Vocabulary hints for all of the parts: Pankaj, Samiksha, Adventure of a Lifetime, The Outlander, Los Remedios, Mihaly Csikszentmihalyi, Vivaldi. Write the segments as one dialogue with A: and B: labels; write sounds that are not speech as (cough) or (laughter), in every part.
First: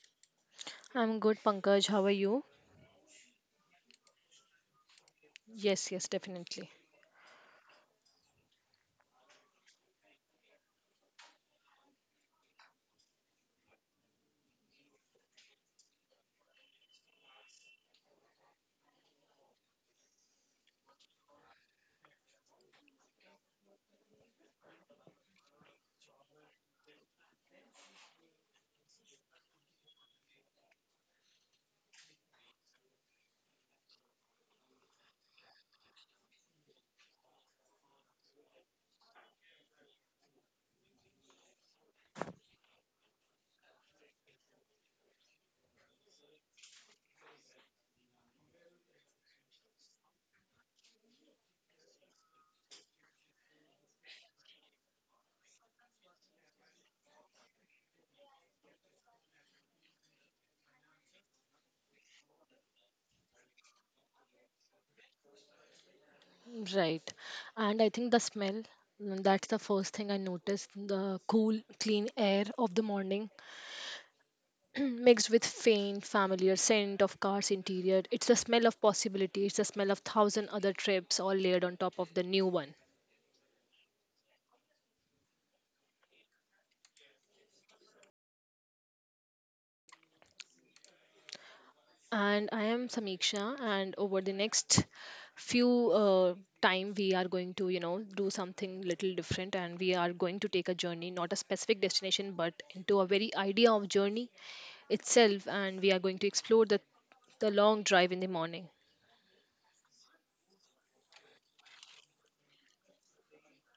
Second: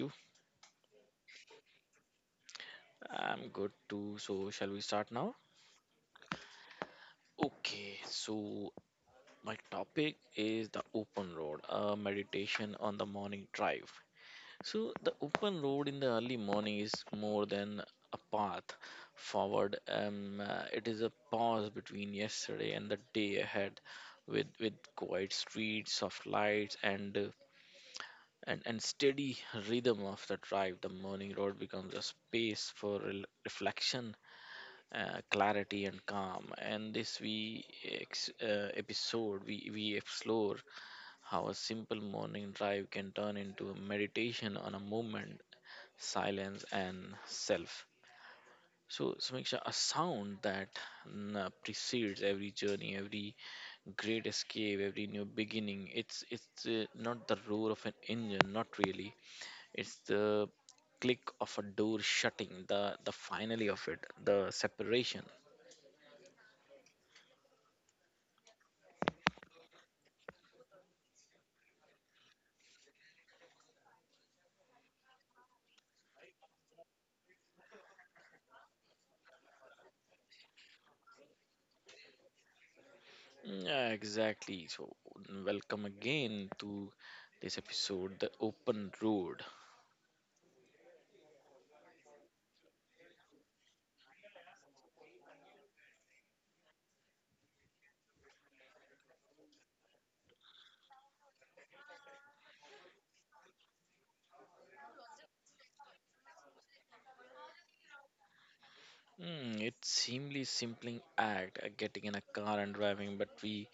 A: you?
B: I'm good, Pankaj. How are you?
A: I'm good too. So, shall we start now?
B: Yes, yes, definitely.
A: Okay, so my topic is the open road, a meditation on the morning drive. So, the open road in the early morning is more than a path forward. It is a pause between yesterday and the day ahead, with quiet streets, soft lights, and and steady rhythm of the drive. The morning road becomes a space for reflection, clarity and calm. And this episode we explore how a simple morning drive can turn into a meditation on a moment, silence and self. So Samiksha, a sound that precedes every journey, every great escape, every new beginning. It's not the roar of an engine, not really. It's the click of a door shutting, the finally of it, the separation.
B: Right. And I think the smell, that's the first thing I noticed. The cool, clean air of the morning (clears throat) mixed with faint, familiar scent of car's interior. It's the smell of possibility. It's the smell of thousand other trips all layered on top of the new one.
A: Yeah, exactly. So, welcome again to this episode, The Open Road.
B: And I am Samiksha. And over the next few time, we are going to do something little different, and we are going to take a journey, not a specific destination, but into a very idea of journey itself. And we are going to explore the long drive in the morning.
A: It's seemingly simple act, getting in a car and driving, but we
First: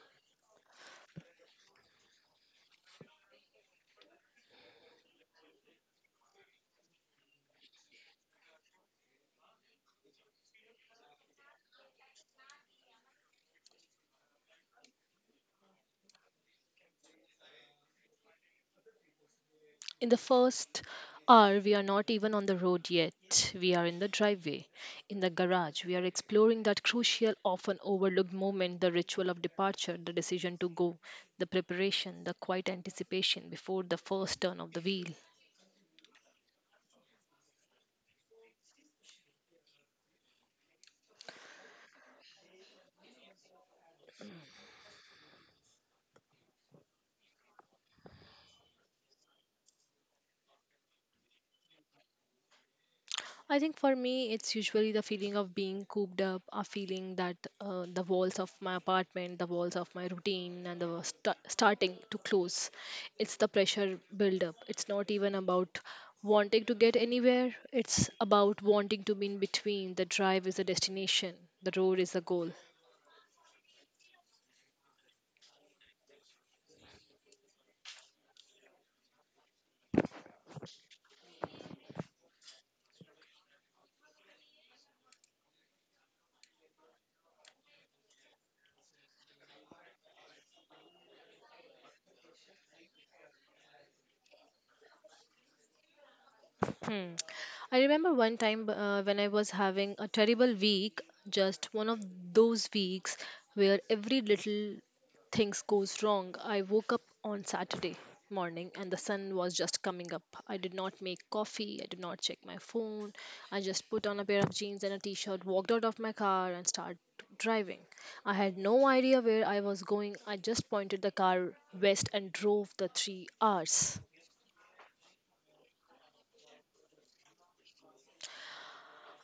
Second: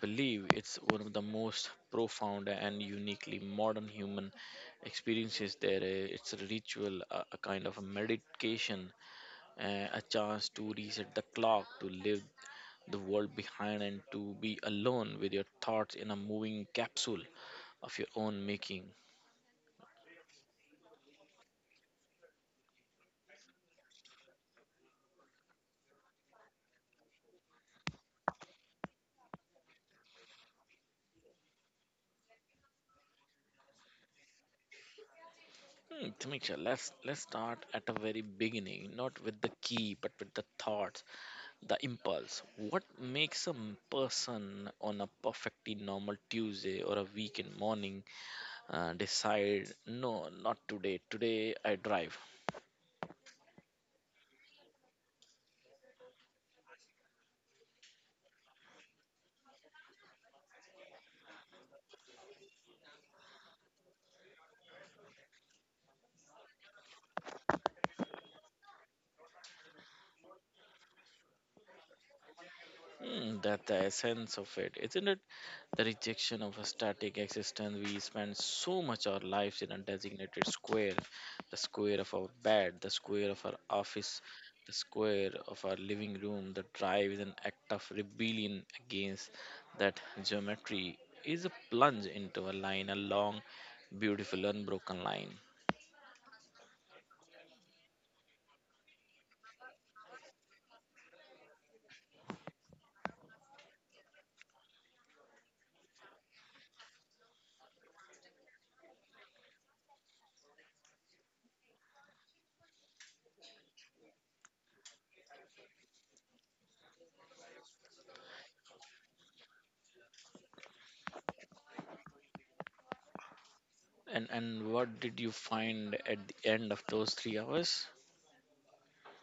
A: believe it's one of the most profound and uniquely modern human experiences there. It's a ritual, a kind of a meditation, a chance to reset the clock, to leave the world behind, and to be alone with your thoughts in a moving capsule of your own making.
B: In the first hour, we are not even on the road yet. We are in the driveway, in the garage. We are exploring that crucial, often overlooked moment the ritual of departure, the decision to go, the preparation, the quiet anticipation before the first turn of the wheel.
A: Tamiksha, let's start at the very beginning, not with the key, but with the thoughts, the impulse. What makes person on a perfectly normal Tuesday or a weekend morning decide, no, not today. Today I drive.
B: I think for me, it's usually the feeling of being cooped up, a feeling that the walls of my apartment, the walls of my routine, and the starting to close. It's the pressure build up. It's not even about wanting to get anywhere, it's about wanting to be in between. The drive is the destination, the road is the goal.
A: That the essence of it, isn't it? The rejection of a static existence. We spend so much our lives in a designated square, the square of our bed, the square of our office, the square of our living room. The drive is an act of rebellion against that geometry. Is a plunge into a line, a long, beautiful, unbroken line.
B: Hmm. I remember one time when I was having a terrible week, just one of those weeks where every little things goes wrong. I woke up on Saturday morning and the sun was just coming up. I did not make coffee, I did not check my phone. I just put on a pair of jeans and a t-shirt, walked out of my car and started driving. I had no idea where I was going. I just pointed the car west and drove the 3 hours.
A: And what did you find at the end of those 3 hours?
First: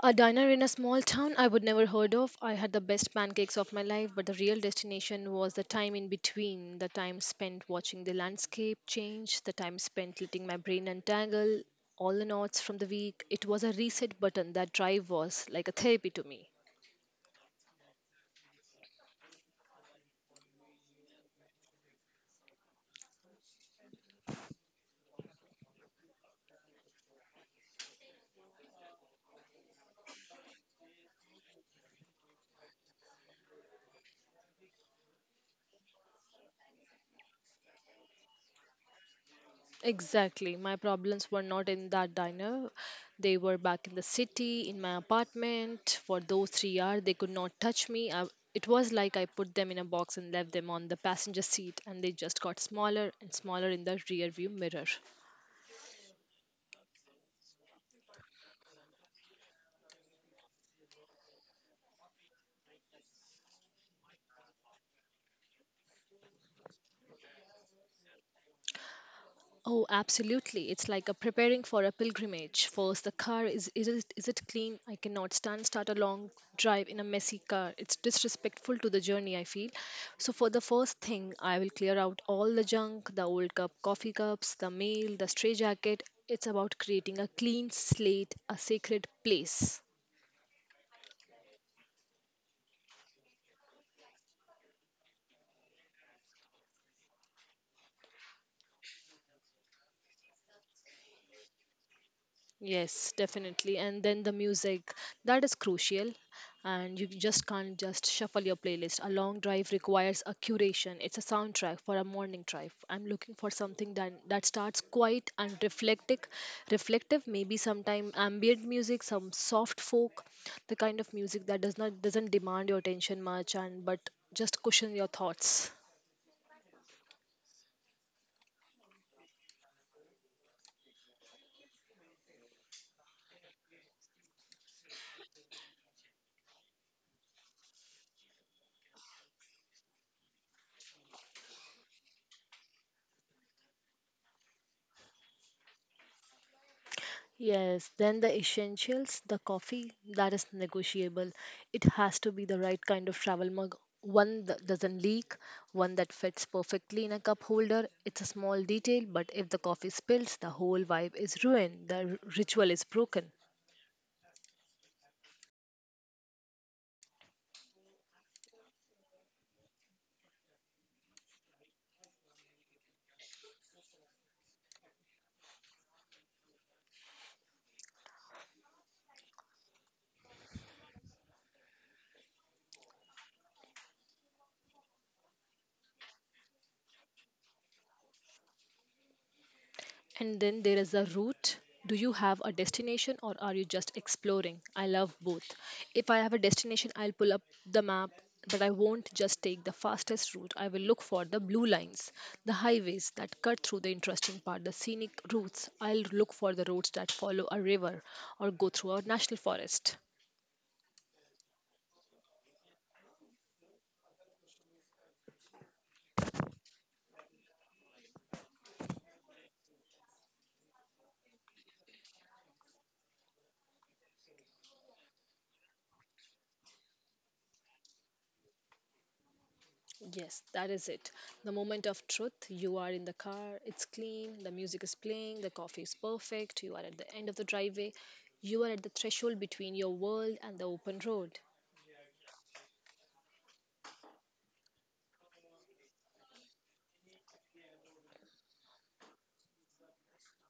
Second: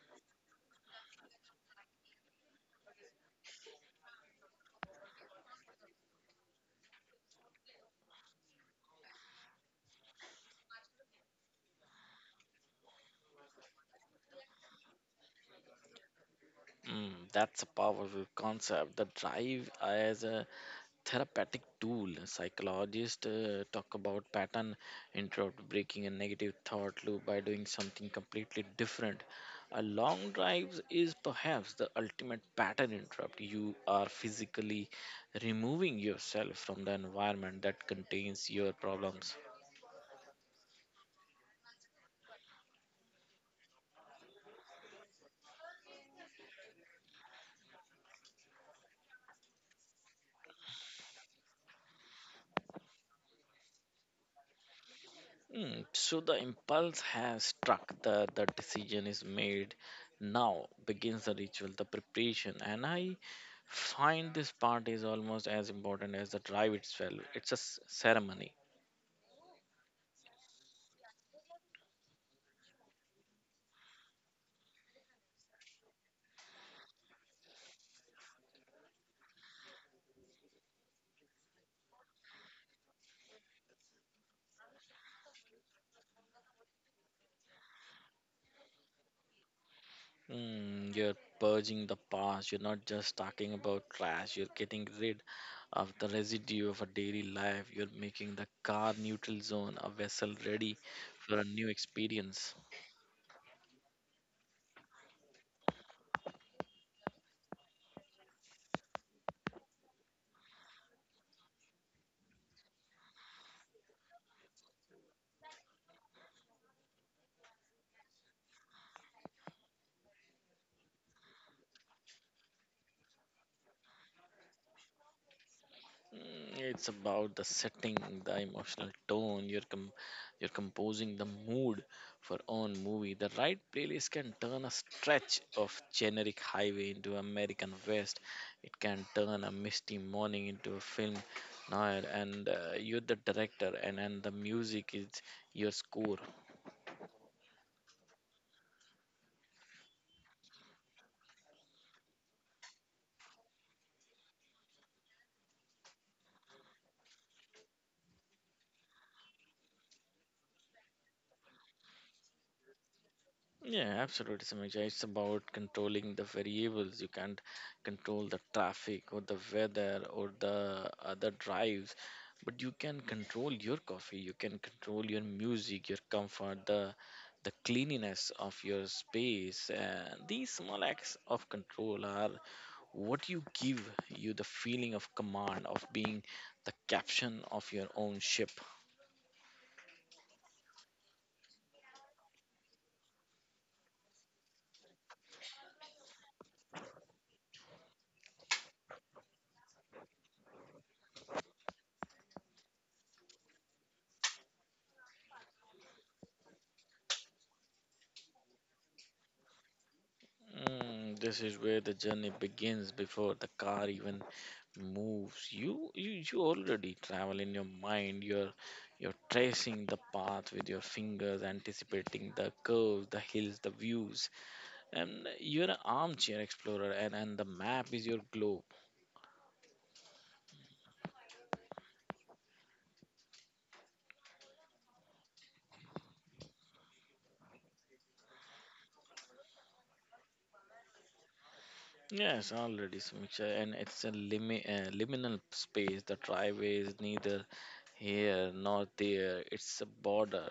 B: A diner in a small town I would never heard of. I had the best pancakes of my life, but the real destination was the time in between, the time spent watching the landscape change, the time spent letting my brain untangle all the knots from the week. It was a reset button. That drive was like a therapy to me.
A: That's a powerful concept. The drive as a therapeutic tool. Psychologists talk about pattern interrupt, breaking a negative thought loop by doing something completely different. A long drive is perhaps the ultimate pattern interrupt. You are physically removing yourself from the environment that contains your problems.
B: Exactly. My problems were not in that diner. They were back in the city, in my apartment. For those 3 hours, they could not touch me. I, it was like I put them in a box and left them on the passenger seat, and they just got smaller and smaller in the rearview mirror.
A: So the impulse has struck, the decision is made. Now begins the ritual, the preparation. And I find this part is almost as important as the drive itself. It's a ceremony.
B: Oh, absolutely. It's like a preparing for a pilgrimage. First, the car is it clean? I cannot stand start a long drive in a messy car. It's disrespectful to the journey, I feel. So for the first thing, I will clear out all the junk, coffee cups, the mail, the stray jacket. It's about creating a clean slate, a sacred place.
A: You're purging the past. You're not just talking about trash. You're getting rid of the residue of a daily life. You're making the car neutral zone a vessel ready for a new experience.
B: Yes, definitely. And then the music, that is crucial. And you just can't just shuffle your playlist. A long drive requires a curation. It's a soundtrack for a morning drive. I'm looking for something that starts quiet and reflective. Maybe sometime ambient music, some soft folk, the kind of music that doesn't demand your attention much and but just cushion your thoughts.
A: It's about the setting, the emotional tone. You're you're composing the mood for own movie. The right playlist can turn a stretch of generic highway into American West. It can turn a misty morning into a film noir. And you're the director, and the music is your score.
B: Yes, then the essentials, the coffee, that is negotiable. It has to be the right kind of travel mug. One that doesn't leak, one that fits perfectly in a cup holder. It's a small detail, but if the coffee spills, the whole vibe is ruined. Ritual is broken.
A: Yeah, absolutely, Samija. It's about controlling the variables. You can't control the traffic or the weather or the other drives, but you can control your coffee. You can control your music, your comfort, the cleanliness of your space. These small acts of control are what you give you the feeling of command of being the captain of your own ship.
B: And then there is the route. Do you have a destination or are you just exploring? I love both. If I have a destination, I'll pull up the map, but I won't just take the fastest route. I will look for the blue lines, the highways that cut through the interesting part, the scenic routes. I'll look for the roads that follow a river or go through a national forest.
A: This is where the journey begins before the car even moves. You already travel in your mind. You're tracing the path with your fingers, anticipating the curves, the hills, the views, and you're an armchair explorer, and the map is your globe.
B: Yes, that is it. The moment of truth. You are in the car, it's clean, the music is playing, the coffee is perfect, you are at the end of the driveway, you are at the threshold between your world and the open road.
A: Yes, already, Samiksha, and it's a liminal space. The driveway is neither here nor there. It's a border,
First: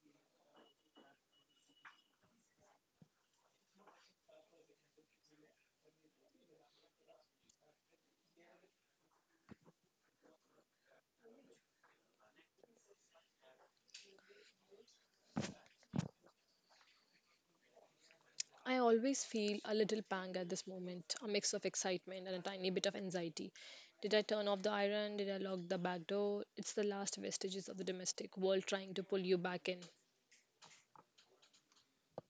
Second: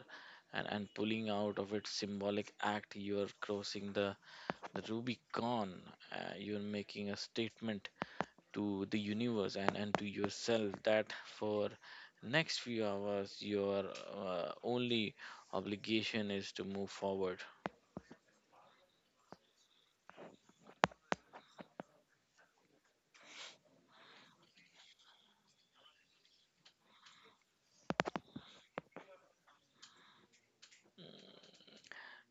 A: and pulling out of its symbolic act, you're crossing the rubicon. You're making a statement to the universe, and to yourself that for next few hours your only obligation is to move forward.
B: I always feel a little pang at this moment, a mix of excitement and a tiny bit of anxiety. Did I turn off the iron? Did I lock the back door? It's the last vestiges of the domestic world trying to pull you back in.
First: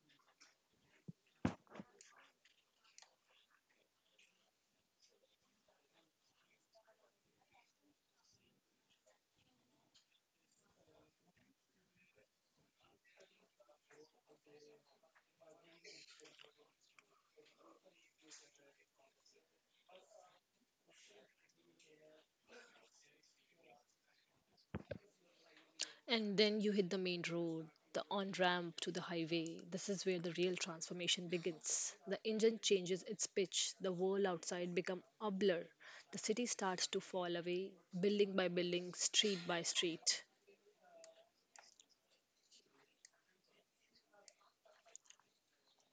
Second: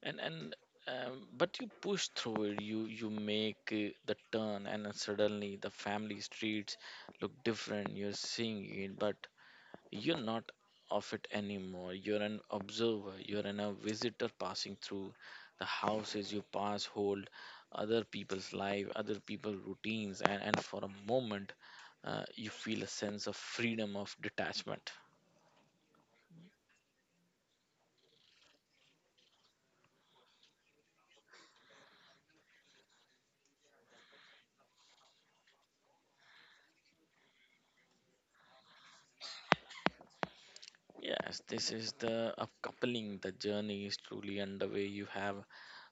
A: And but you push through it. You make the turn, and then suddenly the family streets look different. You're seeing it, but you're not of it anymore. You're an observer. You're a visitor passing through. The houses you pass, hold other people's life, other people's routines, and for a moment, you feel a sense of freedom of detachment.
B: And then you hit the main road, the on ramp to the highway. This is where the real transformation begins. The engine changes its pitch, the world outside becomes a blur. The city starts to fall away, building by building, street by street.
A: Yes, this is the upcoupling. The journey is truly underway. You have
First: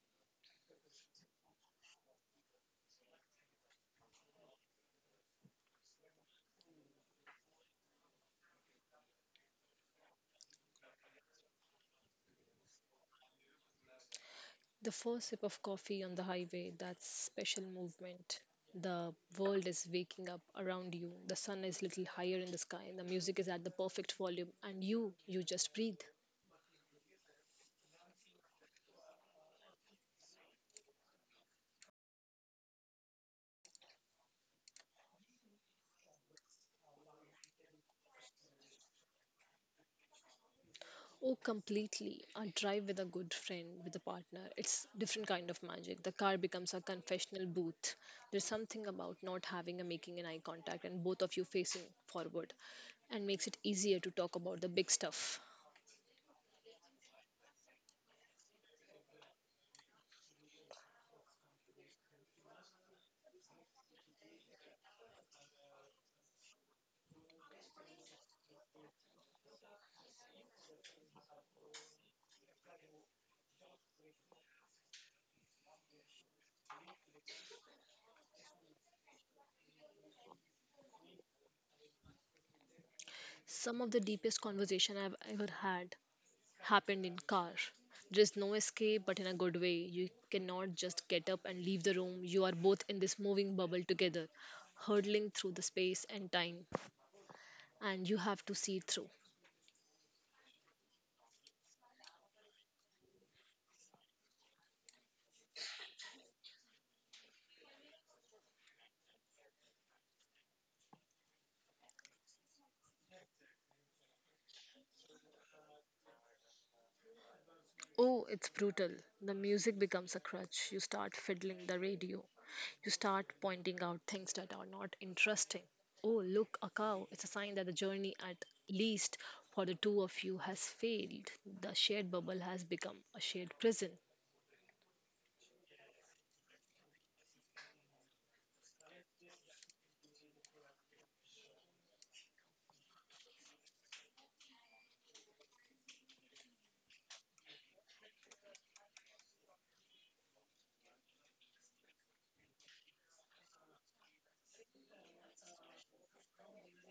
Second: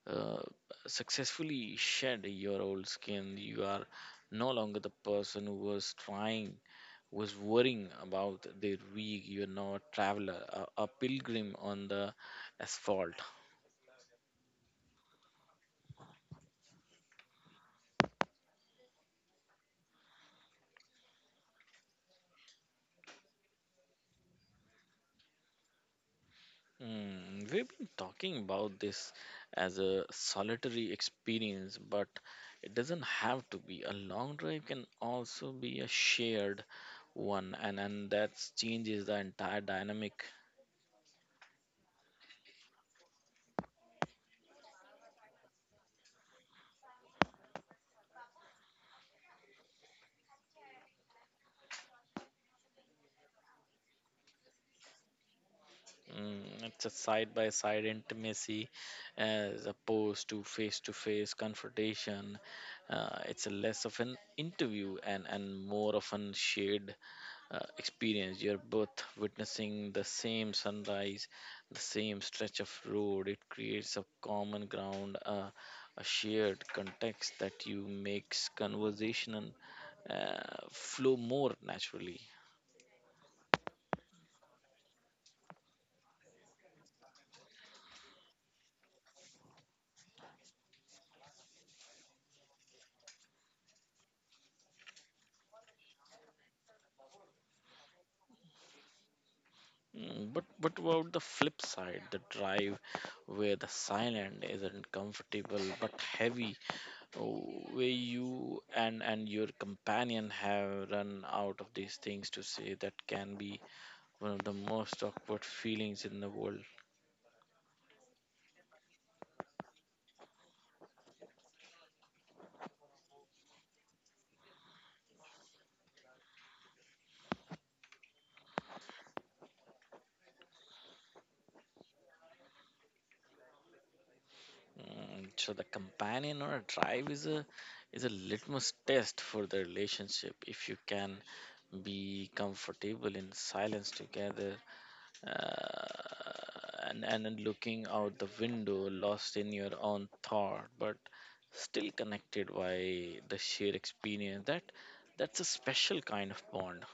A: uh, successfully shed your old skin. You are no longer the person who was trying, was worrying about their week. You're not a traveler, a pilgrim on the asphalt.
B: The first sip of coffee on the highway, thats special movement. The world is waking up around you. The sun is little higher in the sky. The music is at the perfect volume and you just breathe.
A: We've been talking about this as a solitary experience, but it doesn't have to be. A long drive can also be a shared one, and that changes the entire dynamic.
B: Oh, completely. A drive with a good friend, with a partner, it's different kind of magic. The car becomes a confessional booth. There's something about not having a making an eye contact and both of you facing forward and makes it easier to talk about the big stuff.
A: It's a side by side intimacy as opposed to face confrontation. It's a less of an interview, and more of an shared experience. You're both witnessing the same sunrise, the same stretch of road. It creates a common ground, a shared context that you makes conversation uh, flow more naturally.
B: Some of the deepest conversation I've ever had happened in car. There is no escape, but in a good way. You cannot just get up and leave the room. You are both in this moving bubble together, hurtling through the space and time, and you have to see it through.
A: But about the flip side, the drive where the silent isn't comfortable but heavy, oh, where you and your companion have run out of these things to say, that can be one of the most awkward feelings in the world.
B: Oh, it's brutal. The music becomes a crutch. You start fiddling the radio. You start pointing out things that are not interesting. Oh, look, a cow. It's a sign that the journey, at least for the two of you, has failed. The shared bubble has become a shared prison.
A: So the companion or a drive is a litmus test for the relationship. If you can be comfortable in silence together uh, and then looking out the window, lost in your own thought, but still connected by the shared experience. That that's a special kind of bond.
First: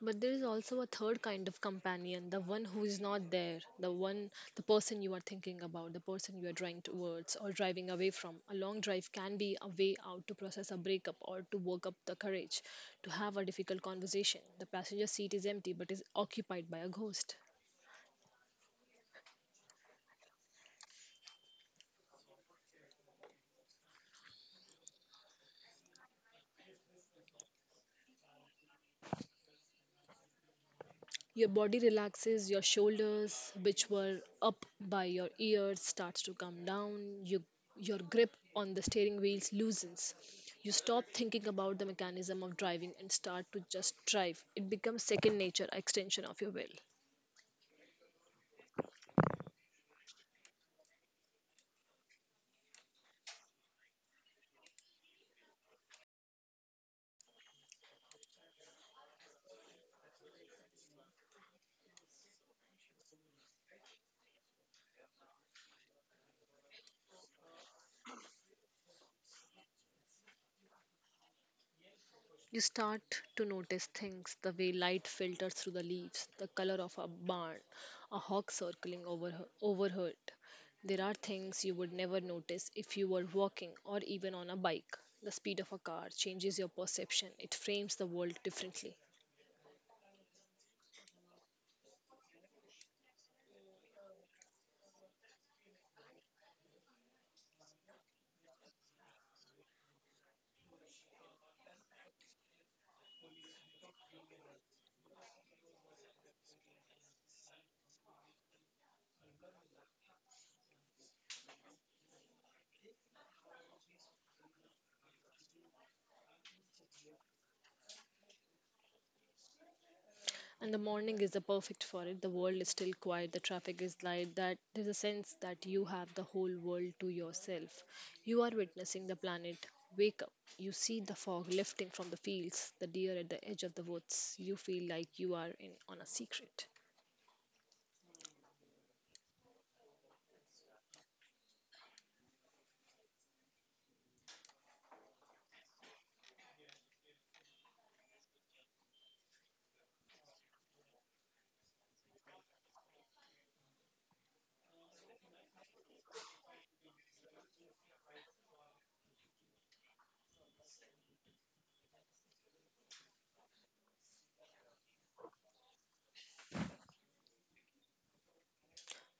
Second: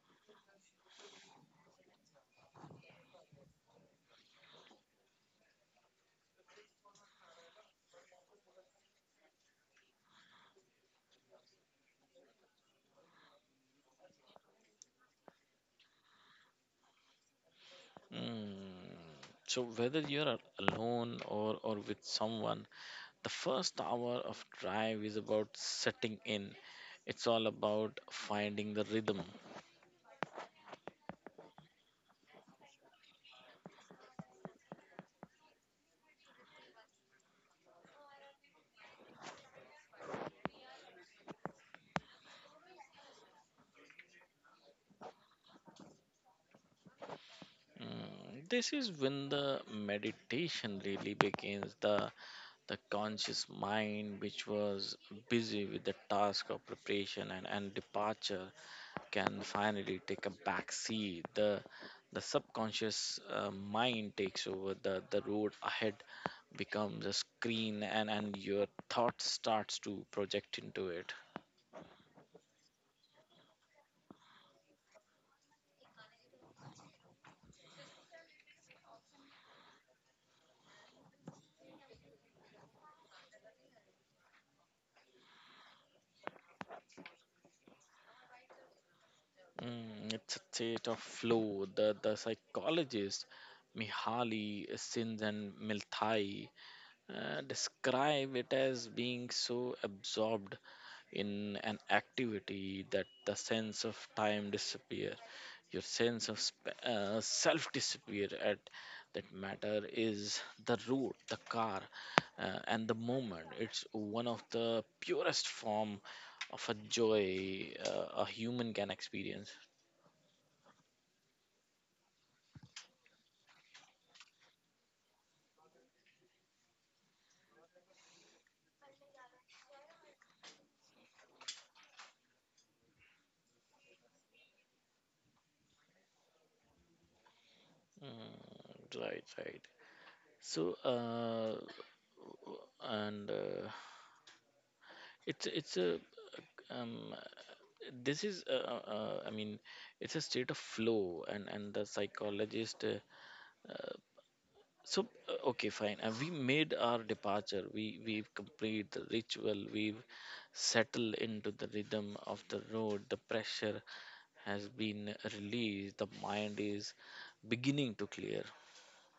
B: But there is also a third kind of companion, the one who is not there, the person you are thinking about, the person you are drawing towards or driving away from. A long drive can be a way out to process a breakup or to work up the courage to have a difficult conversation. The passenger seat is empty but is occupied by a ghost.
A: Mm. So whether you're alone or with someone, the first hour of drive is about setting in. It's all about finding the rhythm.
B: Your body relaxes, your shoulders, which were up by your ears, starts to come down. Your grip on the steering wheels loosens. You stop thinking about the mechanism of driving and start to just drive. It becomes second nature, extension of your will.
A: This is when the meditation really begins. The conscious mind, which was busy with the task of preparation and departure, can finally take a back seat. The subconscious mind takes over. The road ahead becomes a screen, and your thought starts to project into it.
B: You start to notice things the way light filters through the leaves, the color of a barn, a hawk circling over her, overhead. There are things you would never notice if you were walking or even on a bike. The speed of a car changes your perception, it frames the world differently.
A: It's a state of flow. The psychologist Mihaly Csikszentmihalyi describe it as being so absorbed in an activity that the sense of time disappear, your sense of self disappear at that matter is the road, the car, and the moment. It's one of the purest form of a joy a human can experience.
B: And the morning is the perfect for it. The world is still quiet, the traffic is light, that there's a sense that you have the whole world to yourself. You are witnessing the planet wake up. You see the fog lifting from the fields, the deer at the edge of the woods. You feel like you are in on a secret.
A: Right right so and it's a um, this is I mean it's a state of flow and the psychologist. Okay, fine. We made our departure. We've complete the ritual. We've settled into the rhythm of the road. The pressure has been released. The mind is beginning to clear.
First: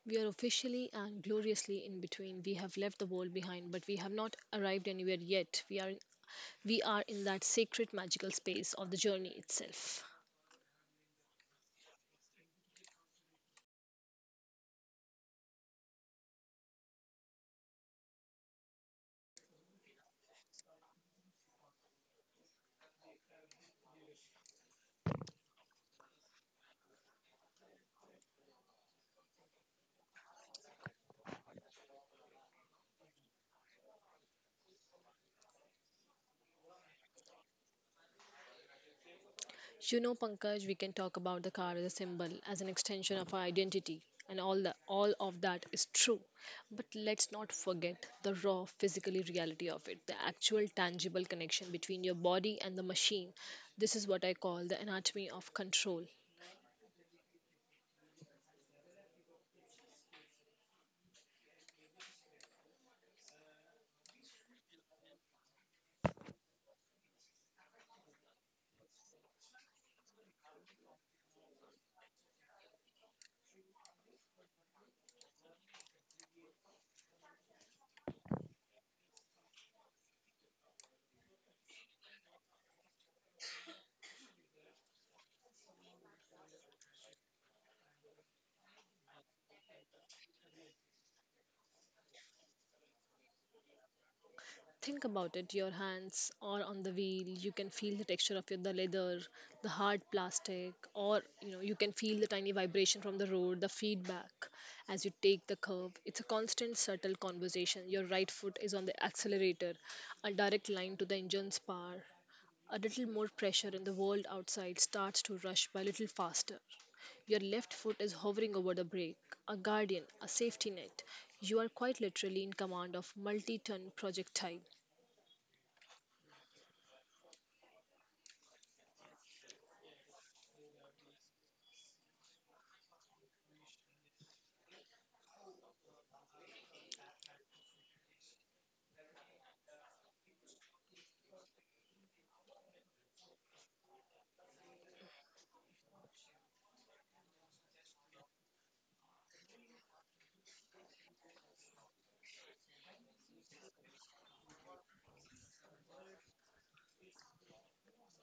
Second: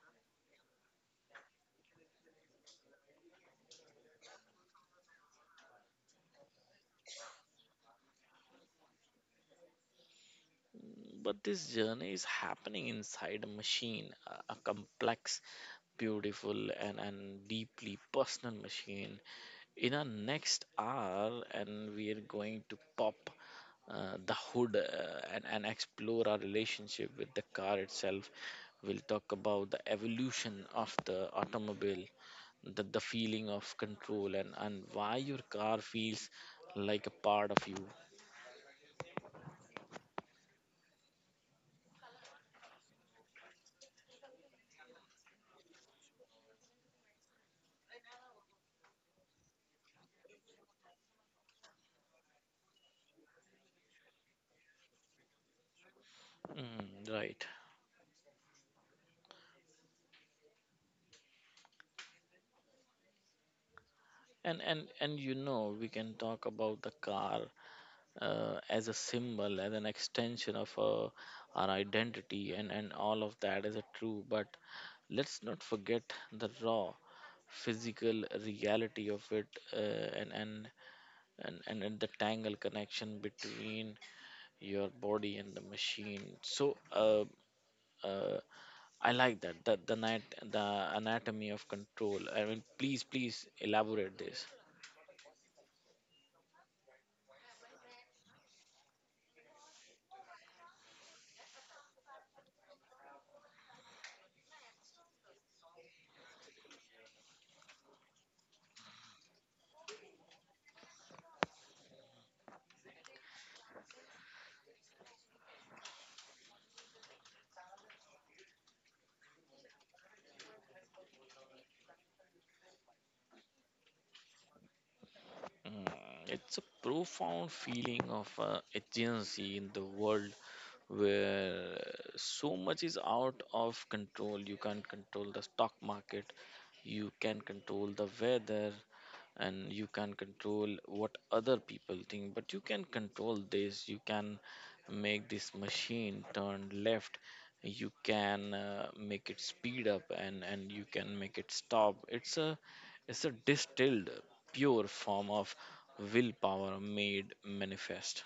B: We are officially and gloriously in between. We have left the world behind, but we have not arrived anywhere yet. We are in that sacred magical space of the journey itself.
A: But this journey is happening inside a machine, a complex, beautiful, and deeply personal machine. In our next hour, and we are going to pop the hood and explore our relationship with the car itself. We'll talk about the evolution of the automobile, the feeling of control, and why your car feels like a part of you.
B: You know, Pankaj, we can talk about the car as a symbol, as an extension of our identity, and all of that is true. But let's not forget the raw physically reality of it, the actual tangible connection between your body and the machine. This is what I call the anatomy of control.
A: Mm, right. And you know, we can talk about the car as a symbol, as an extension of our identity, and all of that is a true. But let's not forget the raw physical reality of it, uh, and and and the tangle connection between your body and the machine. Uh, I like that. The anatomy of control. I mean, please, please elaborate.
B: Think about it. Your hands are on the wheel. You can feel the texture of the leather, the hard plastic, or you know you can feel the tiny vibration from the road, the feedback as you take the curve. It's a constant, subtle conversation. Your right foot is on the accelerator, a direct line to the engine's power. A little more pressure, and the world outside starts to rush by a little faster. Your left foot is hovering over the brake, a guardian, a safety net. You are quite literally in command of multi ton projectile.
A: Mm, It's a profound feeling of agency in the world where so much is out of control. You can't control the stock market, you can control the weather, and you can control what other people think, but you can control this. You can make this machine turn left. You can make it speed up, and you can make it stop. It's a distilled, pure form of willpower made manifest.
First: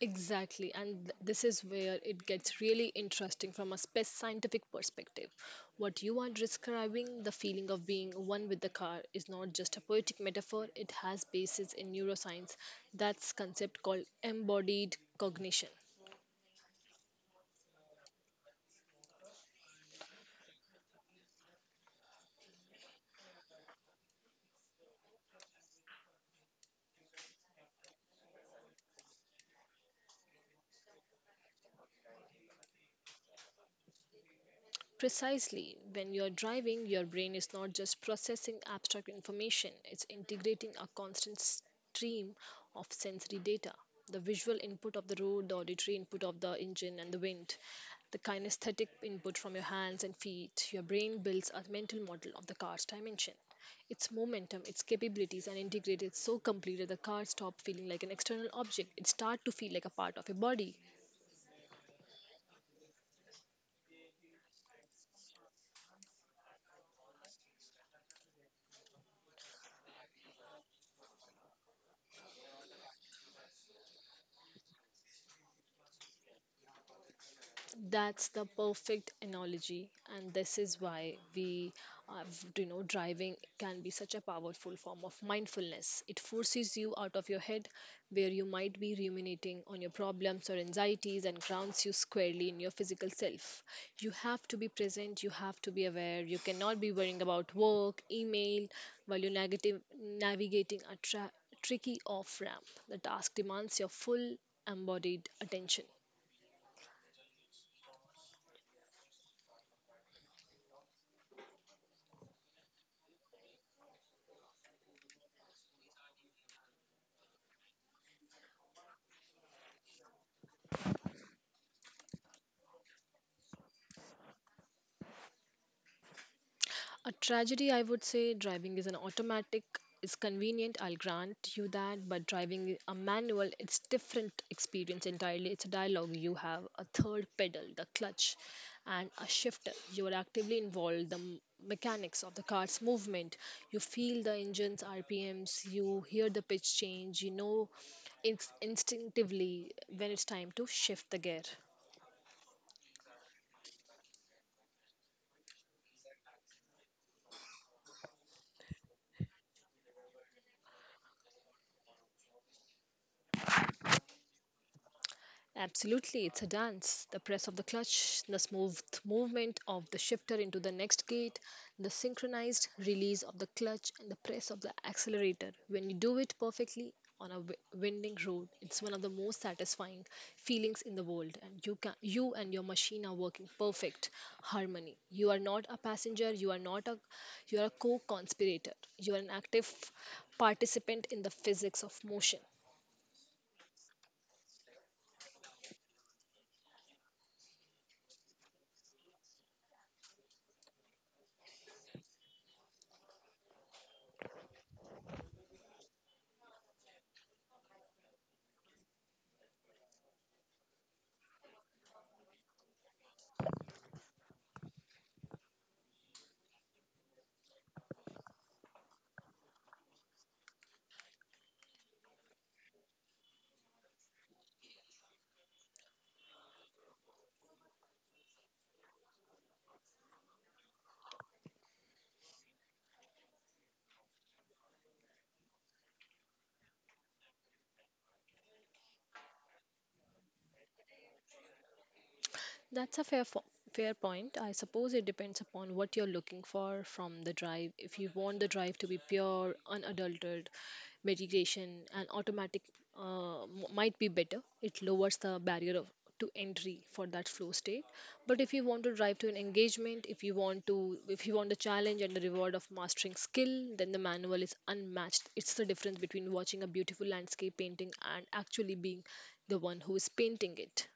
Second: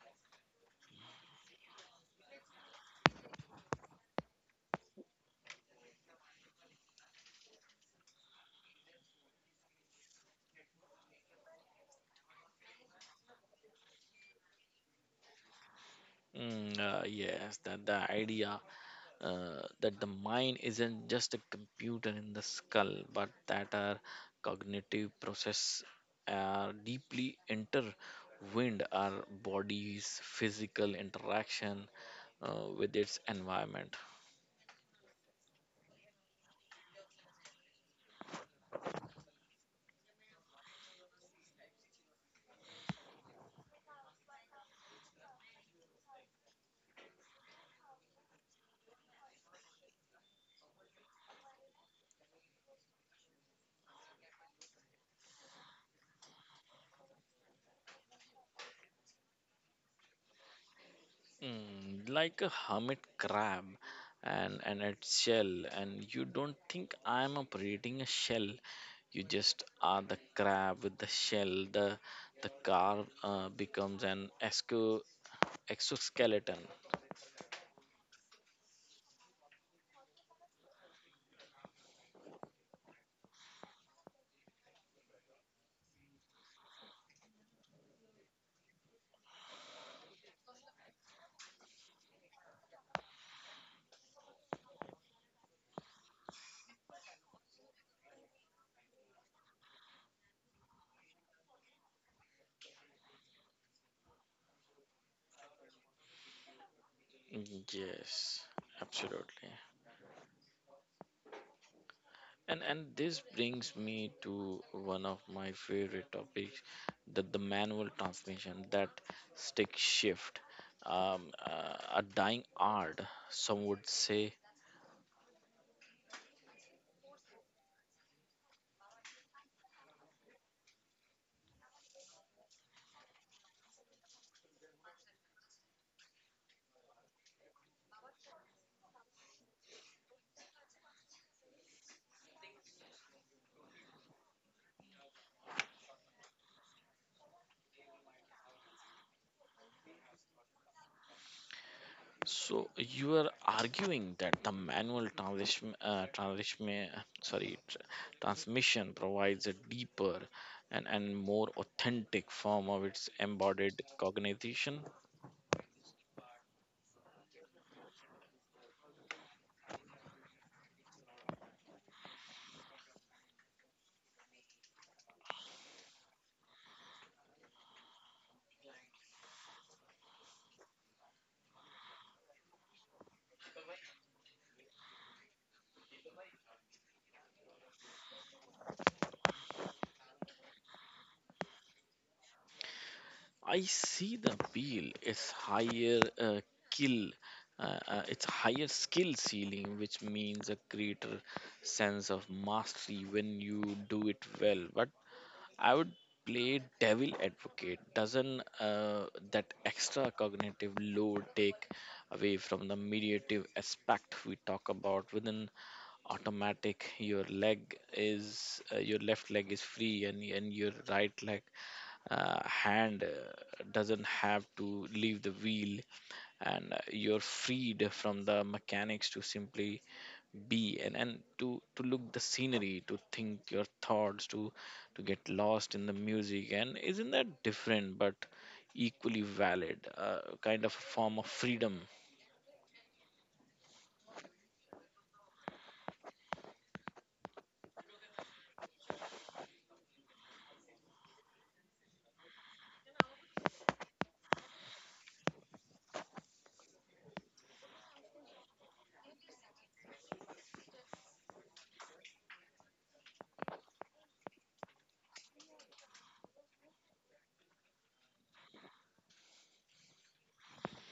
B: Exactly, and this is where it gets really interesting from a space scientific perspective. What you are describing, the feeling of being one with the car, is not just a poetic metaphor, it has basis in neuroscience. That's concept called embodied cognition.
A: Yes, that the idea that the mind isn't just a computer in the skull, but that our cognitive process are deeply intertwined our body's physical interaction with its environment.
B: Precisely, when you're driving, your brain is not just processing abstract information, it's integrating a constant stream of sensory data. The visual input of the road, the auditory input of the engine and the wind, the kinesthetic input from your hands and feet. Your brain builds a mental model of the car's dimension, its momentum, its capabilities, and integrates it so completely that the car stops feeling like an external object. It starts to feel like a part of your body.
A: Like a hermit crab and its shell, and you don't think I'm up a shell. You just are the crab with the shell. The car becomes an exoskeleton.
B: That's the perfect analogy, and this is why uh, driving can be such a powerful form of mindfulness. It forces you out of your head, where you might be ruminating on your problems or anxieties, and grounds you squarely in your physical self. You have to be present. You have to be aware. You cannot be worrying about work, email, while you're negative navigating a tricky off ramp. The task demands your full embodied attention.
A: Yes, absolutely. And this brings me to one of my favorite topics, that the manual transmission, that stick shift, a dying art, some would say.
B: A tragedy, I would say, driving is an automatic, it's convenient, I'll grant you that, but driving a manual, it's different experience entirely. It's a dialogue. You have a third pedal, the clutch, and a shifter. You are actively involved, the mechanics of the car's movement. You feel the engine's RPMs, you hear the pitch change, you know instinctively when it's time to shift the gear.
A: So you are arguing that the manual sorry, tr- transmission provides a deeper and more authentic form of its embodied cognition.
B: Absolutely, it's a dance. The press of the clutch, the smooth movement of the shifter into the next gate, the synchronized release of the clutch, and the press of the accelerator. When you do it perfectly on a winding road, it's one of the most satisfying feelings in the world. And you can, you and your machine are working perfect harmony. You are not a passenger. You are not a, you are a co-conspirator. You are an active participant in the physics of motion.
A: I see the appeal. It's higher kill. It's higher skill ceiling, which means a greater sense of mastery when you do it well. But I would play devil advocate. Doesn't that extra cognitive load take away from the mediative aspect we talk about within automatic? Your leg is your left leg is free, and your right leg hand doesn't have to leave the wheel and you're freed from the mechanics to simply be, and to look the scenery, to think your thoughts, to get lost in the music. And isn't that different but equally valid kind of a form of freedom?
B: That's a fair point. I suppose it depends upon what you're looking for from the drive. If you want the drive to be pure, unadulterated meditation and automatic might be better. It lowers the barrier of to entry for that flow state. But if you want to drive to an engagement, if you want to if you want the challenge and the reward of mastering skill, then the manual is unmatched. It's the difference between watching a beautiful landscape painting and actually being the one who is painting it.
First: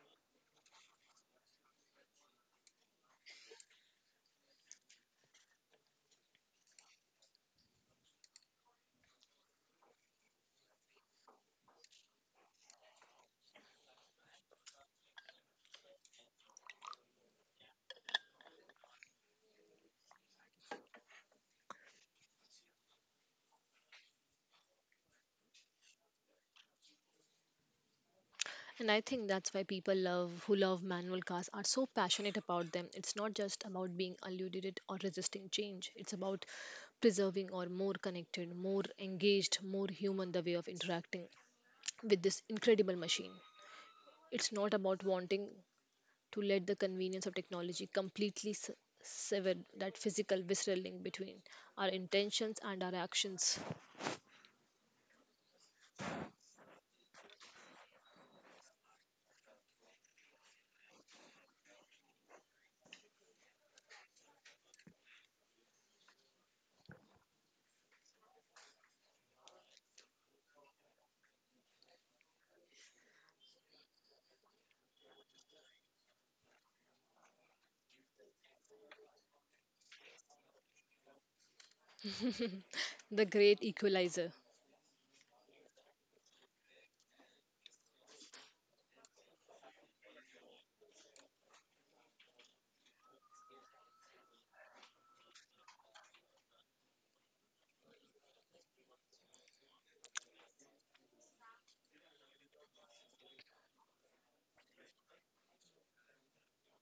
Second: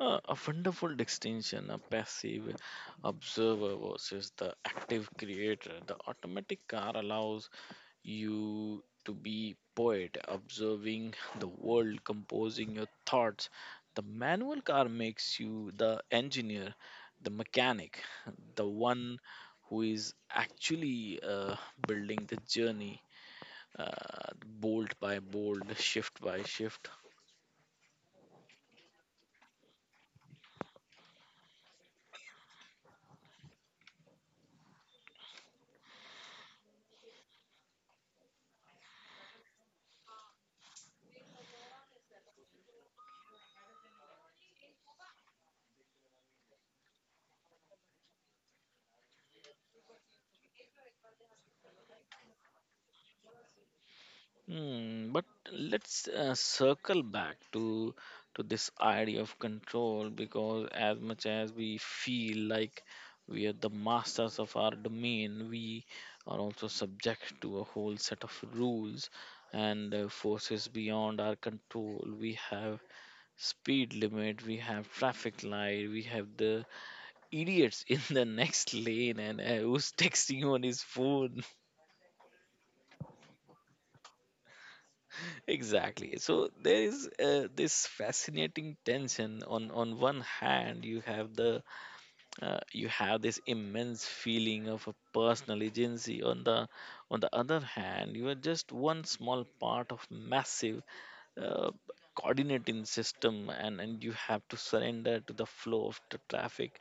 A: Uh, a wonderful distinction, a passive observer versus the active creator. The automatic car allows you to be poet observing the world, composing your thoughts. The manual car makes you the engineer, the mechanic, the one who is actually building the journey, uh, bolt by bolt, shift by shift.
B: And I think that's why people love who love manual cars are so passionate about them. It's not just about being eluded or resisting change. It's about preserving or more connected, more engaged, more human the way of interacting with this incredible machine. It's not about wanting to let the convenience of technology completely sever that physical visceral link between our intentions and our actions.
A: Hmm, but let's circle back to this idea of control, because as much as we feel like we are the masters of our domain, we are also subject to a whole set of rules and forces beyond our control. We have speed limit, we have traffic light, we have the idiots (laughs) in the next lane and who's texting on his phone.
B: The great equalizer.
A: Exactly. So there is this fascinating tension. On one hand, you have the you have this immense feeling of a personal agency. On the other hand, you are just one small part of massive uh, coordinating system, and you have to surrender to the flow of the traffic,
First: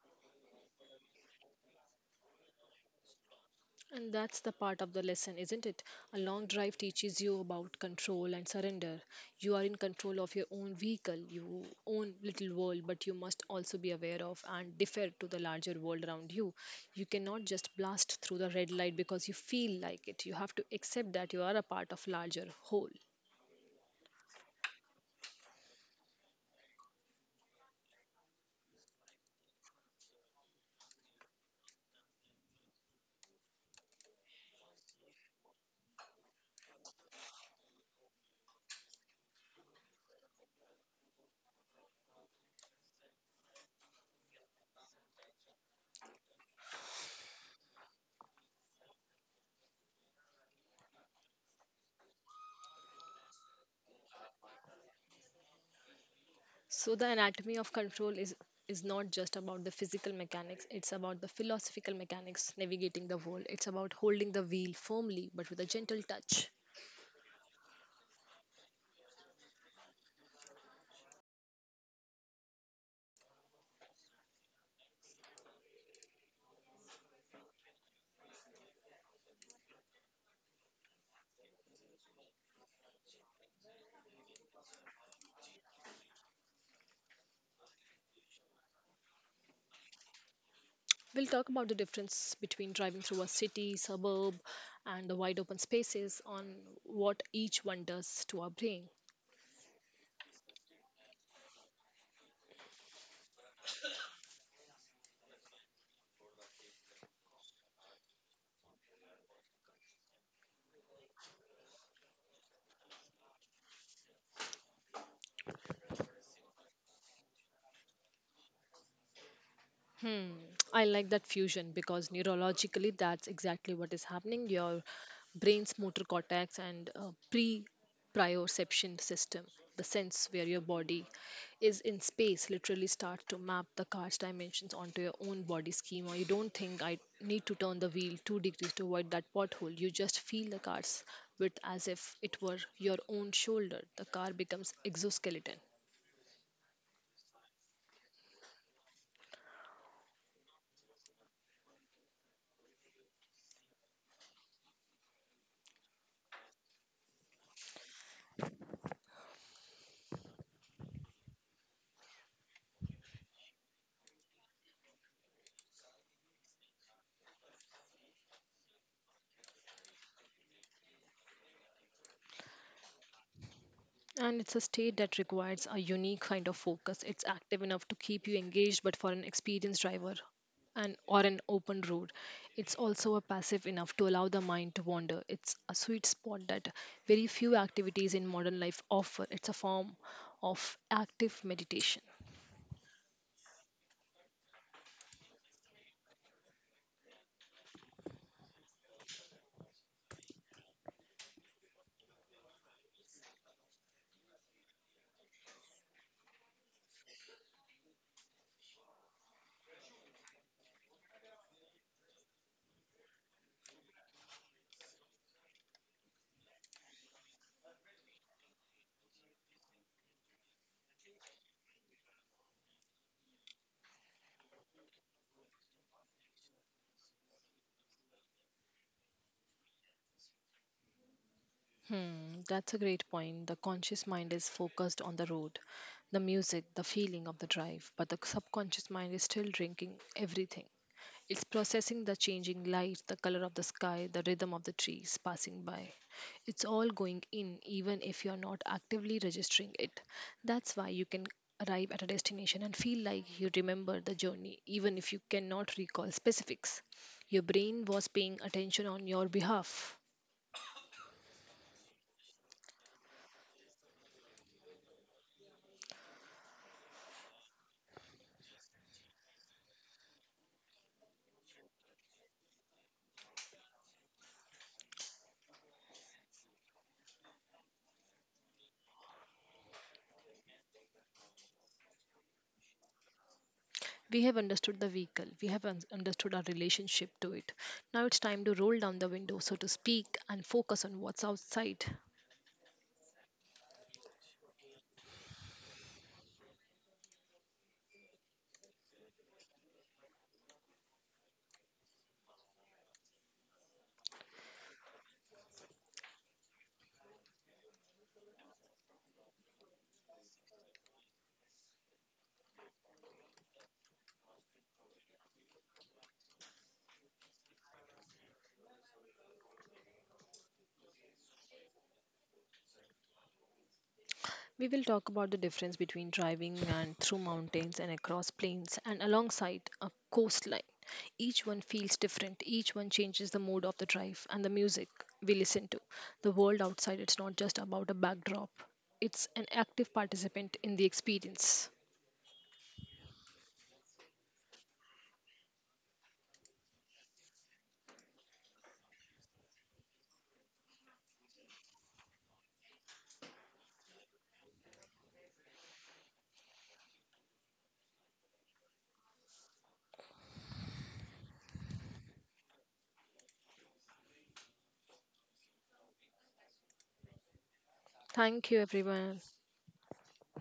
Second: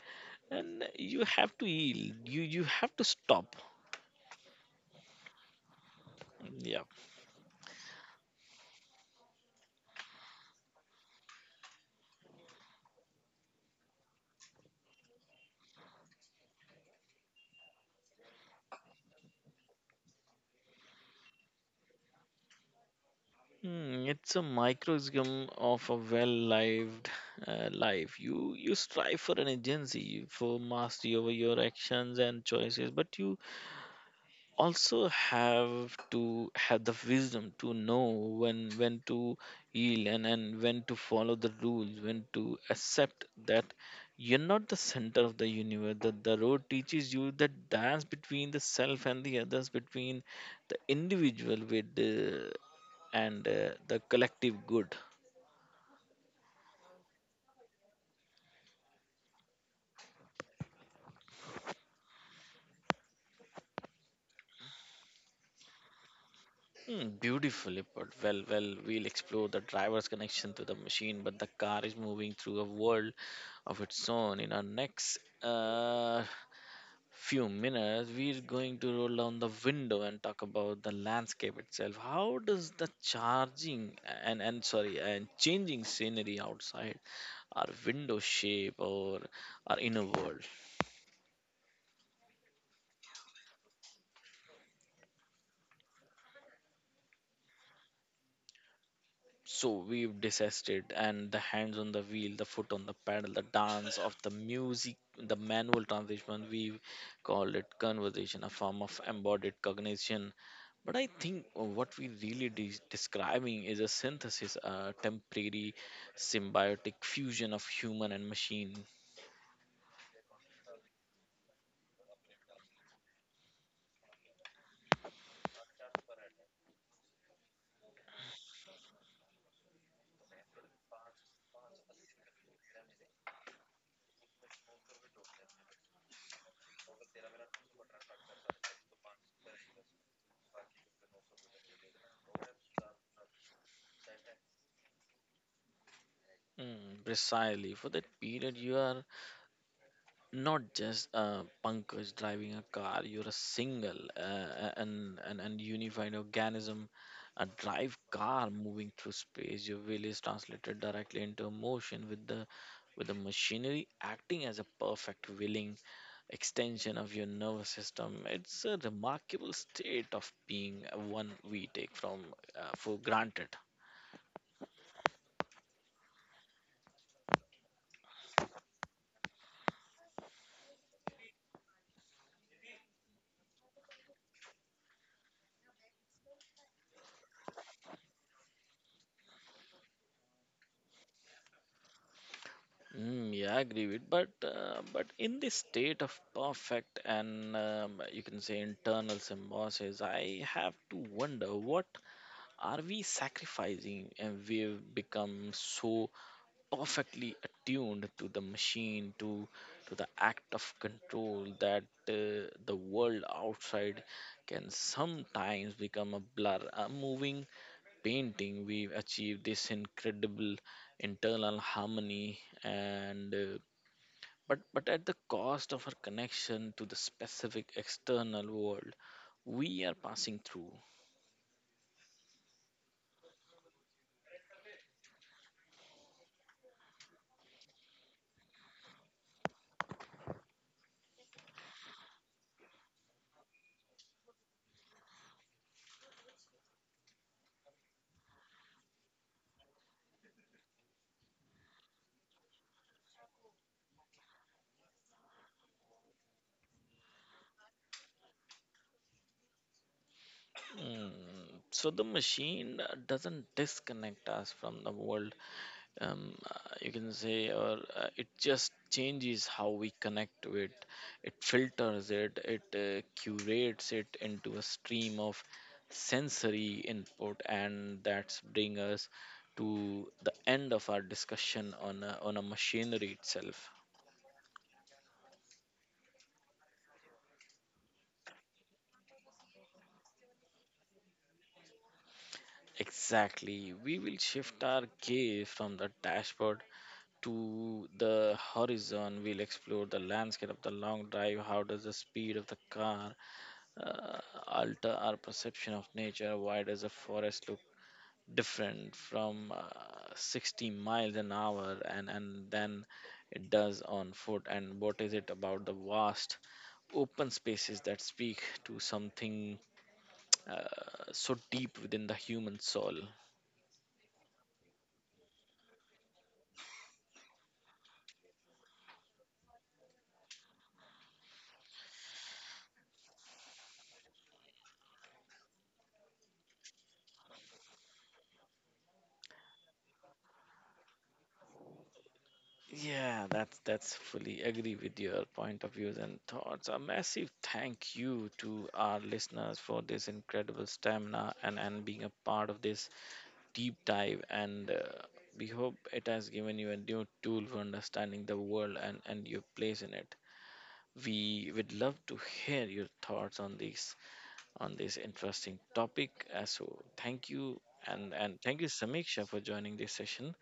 A: and you have to yield. You have to stop.
B: And that's the part of the lesson, isn't it? A long drive
A: Yeah.
B: teaches you about control and surrender. You are in control of your own vehicle, your own little world, but you must also be aware of and defer to the larger world around you. You cannot just blast through the red light because you feel like it. You have to accept that you are a part of larger whole.
A: Hmm, it's a microcosm of a well-lived life. You strive for an agency, for mastery over your actions and choices, but you also have to have the wisdom to know when to yield, and when to follow the rules, when to accept that you're not the center of the universe. That the road teaches you the dance between the self and the others, between the individual with the and the collective good.
B: So the anatomy of control is not just about the physical mechanics, it's about the philosophical mechanics navigating the world. It's about holding the wheel firmly but with a gentle touch.
A: Hmm, beautifully put. Well, we'll explore the driver's connection to the machine, but the car is moving through a world of its own. In our next few minutes, we're going to roll down the window and talk about the landscape itself. How does the charging and sorry and changing scenery outside our window shape or our inner world?
B: We'll talk about the difference between driving through a city, suburb, and the wide open spaces on what each one does to our brain.
A: So we've discussed it, and the hands on the wheel, the foot on the pedal, the dance of the music, the manual transition. We call it conversation, a form of embodied cognition. But I think what we really describing is a synthesis, a temporary symbiotic fusion of human and machine.
B: Hmm, I like that fusion because neurologically that's exactly what is happening. Your brain's motor cortex and pre proprioception system, the sense where your body is in space, literally start to map the car's dimensions onto your own body schema. You don't think I need to turn the wheel 2 degrees to avoid that pothole. You just feel the car's width as if it were your own shoulder. The car becomes exoskeleton.
A: Mm, precisely. For that period, you are not just a punkers driving a car, you're a single and unified organism, a drive car moving through space. Your will is translated directly into a motion with the machinery acting as a perfect willing extension of your nervous system. It's a remarkable state of being, one we take from for granted.
B: And it's a state that requires a unique kind of focus. It's active enough to keep you engaged, but for an experienced driver and or an open road, it's also a passive enough to allow the mind to wander. It's a sweet spot that very few activities in modern life offer. It's a form of active meditation.
A: Mm, yeah, I agree with, but in this state of perfect and you can say internal symbiosis, I have to wonder what are we sacrificing. And we've become so perfectly attuned to the machine, to the act of control, that the world outside can sometimes become a blur, a moving painting. We've achieved this incredible internal harmony, and but at the cost of our connection to the specific external world we are passing through.
B: Hmm, that's a great point. The conscious mind is focused on the road, the music, the feeling of the drive, but the subconscious mind is still drinking everything. It's processing the changing light, the color of the sky, the rhythm of the trees passing by. It's all going in, even if you're not actively registering it. That's why you can arrive at a destination and feel like you remember the journey, even if you cannot recall specifics. Your brain was paying attention on your behalf.
A: Mm. So the machine doesn't disconnect us from the world, you can say, or it just changes how we connect to it. It filters it, it curates it into a stream of sensory input. And that's bring us to the end of our discussion on a machinery itself.
B: We have understood the vehicle, we have understood our relationship to it. Now it's time to roll down the window, so to speak, and focus on what's outside.
A: Exactly. We will shift our gaze from the dashboard to the horizon. We'll explore the landscape of the long drive. How does the speed of the car uh, alter our perception of nature? Why does a forest look different from 60 miles an hour and then it does on foot? And what is it about the vast open spaces that speak to something uh, so deep within the human soul?
B: We will talk about the difference between driving and through mountains and across plains and alongside a coastline. Each one feels different, each one changes the mood of the drive and the music we listen to. The world outside, it's not just about a backdrop, it's an active participant in the experience.
A: Yeah, that's fully agree with your point of views and thoughts. A massive thank you to our listeners for this incredible stamina and being a part of this deep dive. And we hope it has given you a new tool for understanding the world and your place in it. We would love to hear your thoughts on this interesting topic. So thank you, and
B: Thank
A: thank
B: you,
A: you
B: everyone.
A: Samiksha for joining this session.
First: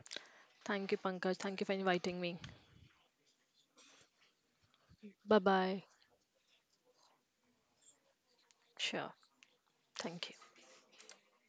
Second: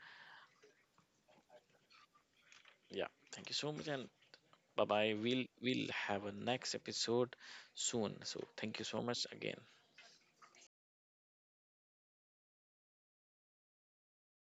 B: Thank you, Pankaj. Thank you for inviting me.
A: Yeah, thank you so much, and bye bye.
B: Bye
A: we'll
B: bye.
A: we'll have a next episode soon, so thank you so
B: Sure.
A: much again.
B: Thank you.